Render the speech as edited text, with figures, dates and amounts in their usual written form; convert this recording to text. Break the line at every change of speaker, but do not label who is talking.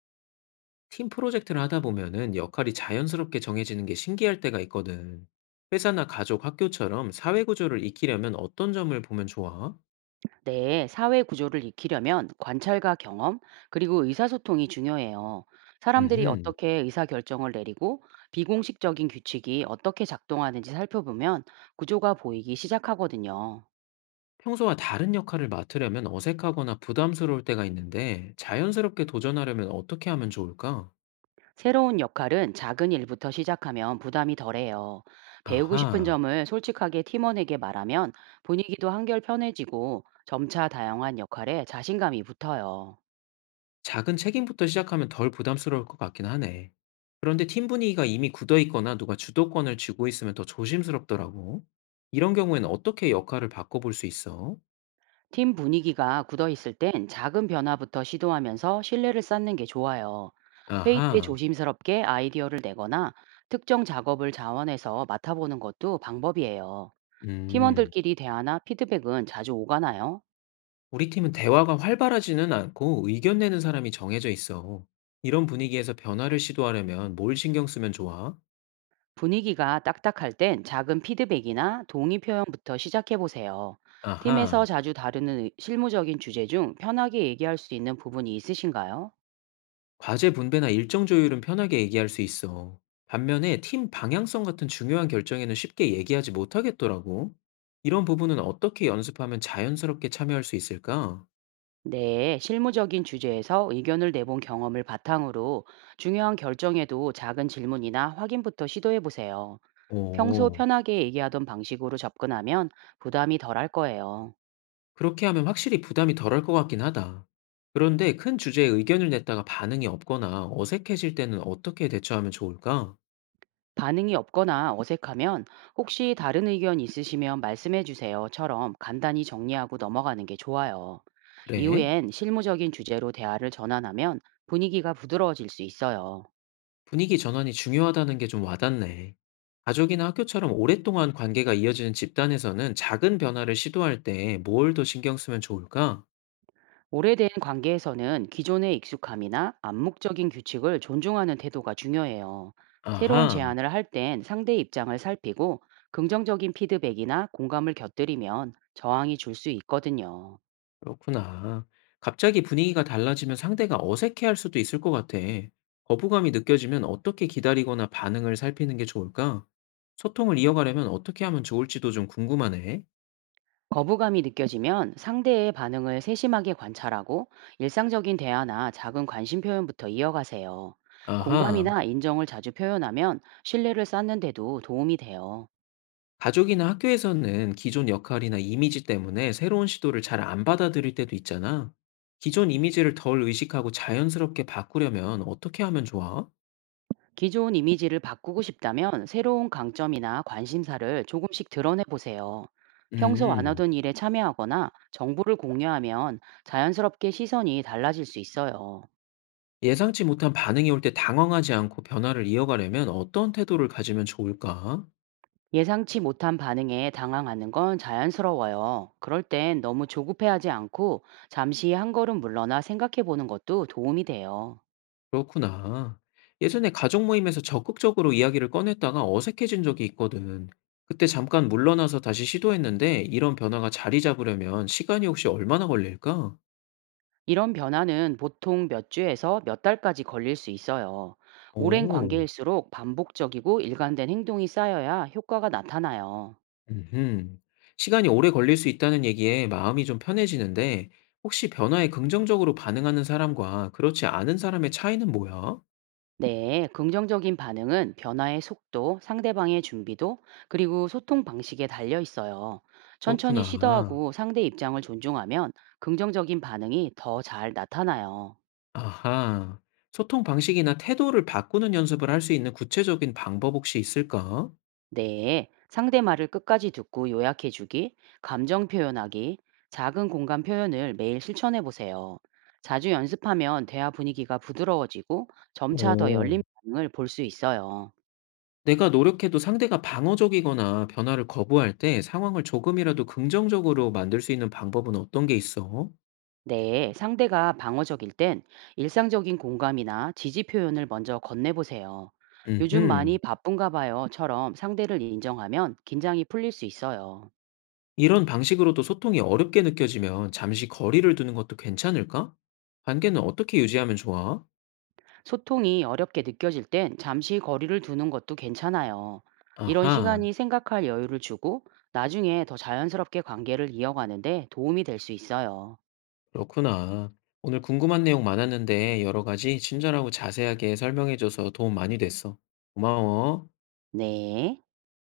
팀 프로젝트를 하다 보면은 역할이 자연스럽게 정해지는 게 신기할 때가 있거든. 회사나 가족, 학교처럼 사회 구조를 익히려면 어떤 점을 보면 좋아?
네, 사회 구조를 익히려면 관찰과 경험, 그리고 의사소통이 중요해요. 사람들이
음,
어떻게 의사결정을 내리고 비공식적인 규칙이 어떻게 작동하는지 살펴보면 구조가 보이기 시작하거든요.
평소와 다른 역할을 맡으려면 어색하거나 부담스러울 때가 있는데 자연스럽게 도전하려면 어떻게 하면 좋을까?
새로운 역할은 작은 일부터 시작하면 부담이 덜해요. 배우고 싶은
아하,
점을 솔직하게 팀원에게 말하면 분위기도 한결 편해지고 점차 다양한 역할에 자신감이 붙어요.
작은 책임부터 시작하면 덜 부담스러울 것 같긴 하네. 그런데 팀 분위기가 이미 굳어 있거나 누가 주도권을 쥐고 있으면 더 조심스럽더라고. 이런 경우에는 어떻게 역할을 바꿔볼 수 있어?
팀 분위기가 굳어 있을 땐 작은 변화부터 시도하면서 신뢰를 쌓는 게 좋아요. 회의 때
아하.
조심스럽게 아이디어를 내거나 특정 작업을 자원해서 맡아보는 것도 방법이에요.
음,
팀원들끼리 대화나 피드백은 자주 오가나요?
우리 팀은 대화가 활발하지는 않고 의견 내는 사람이 정해져 있어. 이런 분위기에서 변화를 시도하려면 뭘 신경 쓰면 좋아?
분위기가 딱딱할 땐 작은 피드백이나 동의 표현부터 시작해 보세요. 팀에서
아하,
자주 다루는 실무적인 주제 중 편하게 얘기할 수 있는 부분이 있으신가요?
과제 분배나 일정 조율은 편하게 얘기할 수 있어. 반면에 팀 방향성 같은 중요한 결정에는 쉽게 얘기하지 못하겠더라고. 이런 부분은 어떻게 연습하면 자연스럽게 참여할 수 있을까?
네, 실무적인 주제에서 의견을 내본 경험을 바탕으로 중요한 결정에도 작은 질문이나 확인부터 시도해 보세요. 평소
오.
편하게 얘기하던 방식으로 접근하면 부담이 덜할 거예요.
그렇게 하면 확실히 부담이 덜할 것 같긴 하다. 그런데 큰 주제에 의견을 냈다가 반응이 없거나 어색해질 때는 어떻게 대처하면 좋을까?
반응이 없거나 어색하면 "혹시 다른 의견 있으시면 말씀해 주세요."처럼 간단히 정리하고 넘어가는 게 좋아요.
그래?
이후엔 실무적인 주제로 대화를 전환하면 분위기가 부드러워질 수 있어요.
분위기 전환이 중요하다는 게 좀 와닿네. 가족이나 학교처럼 오랫동안 관계가 이어지는 집단에서는 작은 변화를 시도할 때 뭘 더 신경 쓰면 좋을까?
오래된 관계에서는 기존의 익숙함이나 암묵적인 규칙을 존중하는 태도가 중요해요. 새로운
아하.
제안을 할 땐 상대의 입장을 살피고 긍정적인 피드백이나 공감을 곁들이면 저항이 줄 수 있거든요.
그렇구나. 갑자기 분위기가 달라지면 상대가 어색해할 수도 있을 것 같아. 거부감이 느껴지면 어떻게 기다리거나 반응을 살피는 게 좋을까? 소통을 이어가려면 어떻게 하면 좋을지도 좀 궁금하네.
거부감이 느껴지면 상대의 반응을 세심하게 관찰하고 일상적인 대화나 작은 관심 표현부터 이어가세요.
아하.
공감이나 인정을 자주 표현하면 신뢰를 쌓는데도 도움이 돼요.
가족이나 학교에서는 기존 역할이나 이미지 때문에 새로운 시도를 잘 안 받아들일 때도 있잖아. 기존 이미지를 덜 의식하고 자연스럽게 바꾸려면 어떻게 하면 좋아?
기존 이미지를 바꾸고 싶다면 새로운 강점이나 관심사를 조금씩 드러내 보세요. 평소 안
음,
하던 일에 참여하거나 정보를 공유하면 자연스럽게 시선이 달라질 수 있어요.
예상치 못한 반응이 올 때 당황하지 않고 변화를 이어가려면 어떤 태도를 가지면 좋을까?
예상치 못한 반응에 당황하는 건 자연스러워요. 그럴 땐 너무 조급해하지 않고 잠시 한 걸음 물러나 생각해 보는 것도 도움이 돼요.
그렇구나. 예전에 가족 모임에서 적극적으로 이야기를 꺼냈다가 어색해진 적이 있거든. 그때 잠깐 물러나서 다시 시도했는데 이런 변화가 자리 잡으려면 시간이 혹시 얼마나 걸릴까?
이런 변화는 보통 몇 주에서 몇 달까지 걸릴 수 있어요. 오랜
오,
관계일수록 반복적이고 일관된 행동이 쌓여야 효과가 나타나요.
음. 시간이 오래 걸릴 수 있다는 얘기에 마음이 좀 편해지는데 혹시 변화에 긍정적으로 반응하는 사람과 그렇지 않은 사람의 차이는 뭐야?
네, 긍정적인 반응은 변화의 속도, 상대방의 준비도, 그리고 소통 방식에 달려 있어요. 천천히
그렇구나.
시도하고 상대 입장을 존중하면 긍정적인 반응이 더 잘 나타나요.
아하. 소통 방식이나 태도를 바꾸는 연습을 할 수 있는 구체적인 방법 혹시 있을까?
네, 상대 말을 끝까지 듣고 요약해주기, 감정 표현하기, 작은 공감 표현을 매일 실천해 보세요. 자주 연습하면 대화 분위기가 부드러워지고 점차 더
오.
열린 반응을 볼 수 있어요.
내가 노력해도 상대가 방어적이거나 변화를 거부할 때 상황을 조금이라도 긍정적으로 만들 수 있는 방법은 어떤 게 있어?
네, 상대가 방어적일 땐 일상적인 공감이나 지지 표현을 먼저 건네보세요. "요즘 많이
음흠.
바쁜가 봐요처럼 상대를 인정하면 긴장이 풀릴 수 있어요.
이런 방식으로도 소통이 어렵게 느껴지면 잠시 거리를 두는 것도 괜찮을까? 관계는 어떻게 유지하면 좋아?
소통이 어렵게 느껴질 땐 잠시 거리를 두는 것도 괜찮아요. 이런
아하,
시간이 생각할 여유를 주고 나중에 더 자연스럽게 관계를 이어가는데 도움이 될 수 있어요.
그렇구나. 오늘 궁금한 내용 많았는데 여러 가지 친절하고 자세하게 설명해줘서 도움 많이 됐어. 고마워.
네.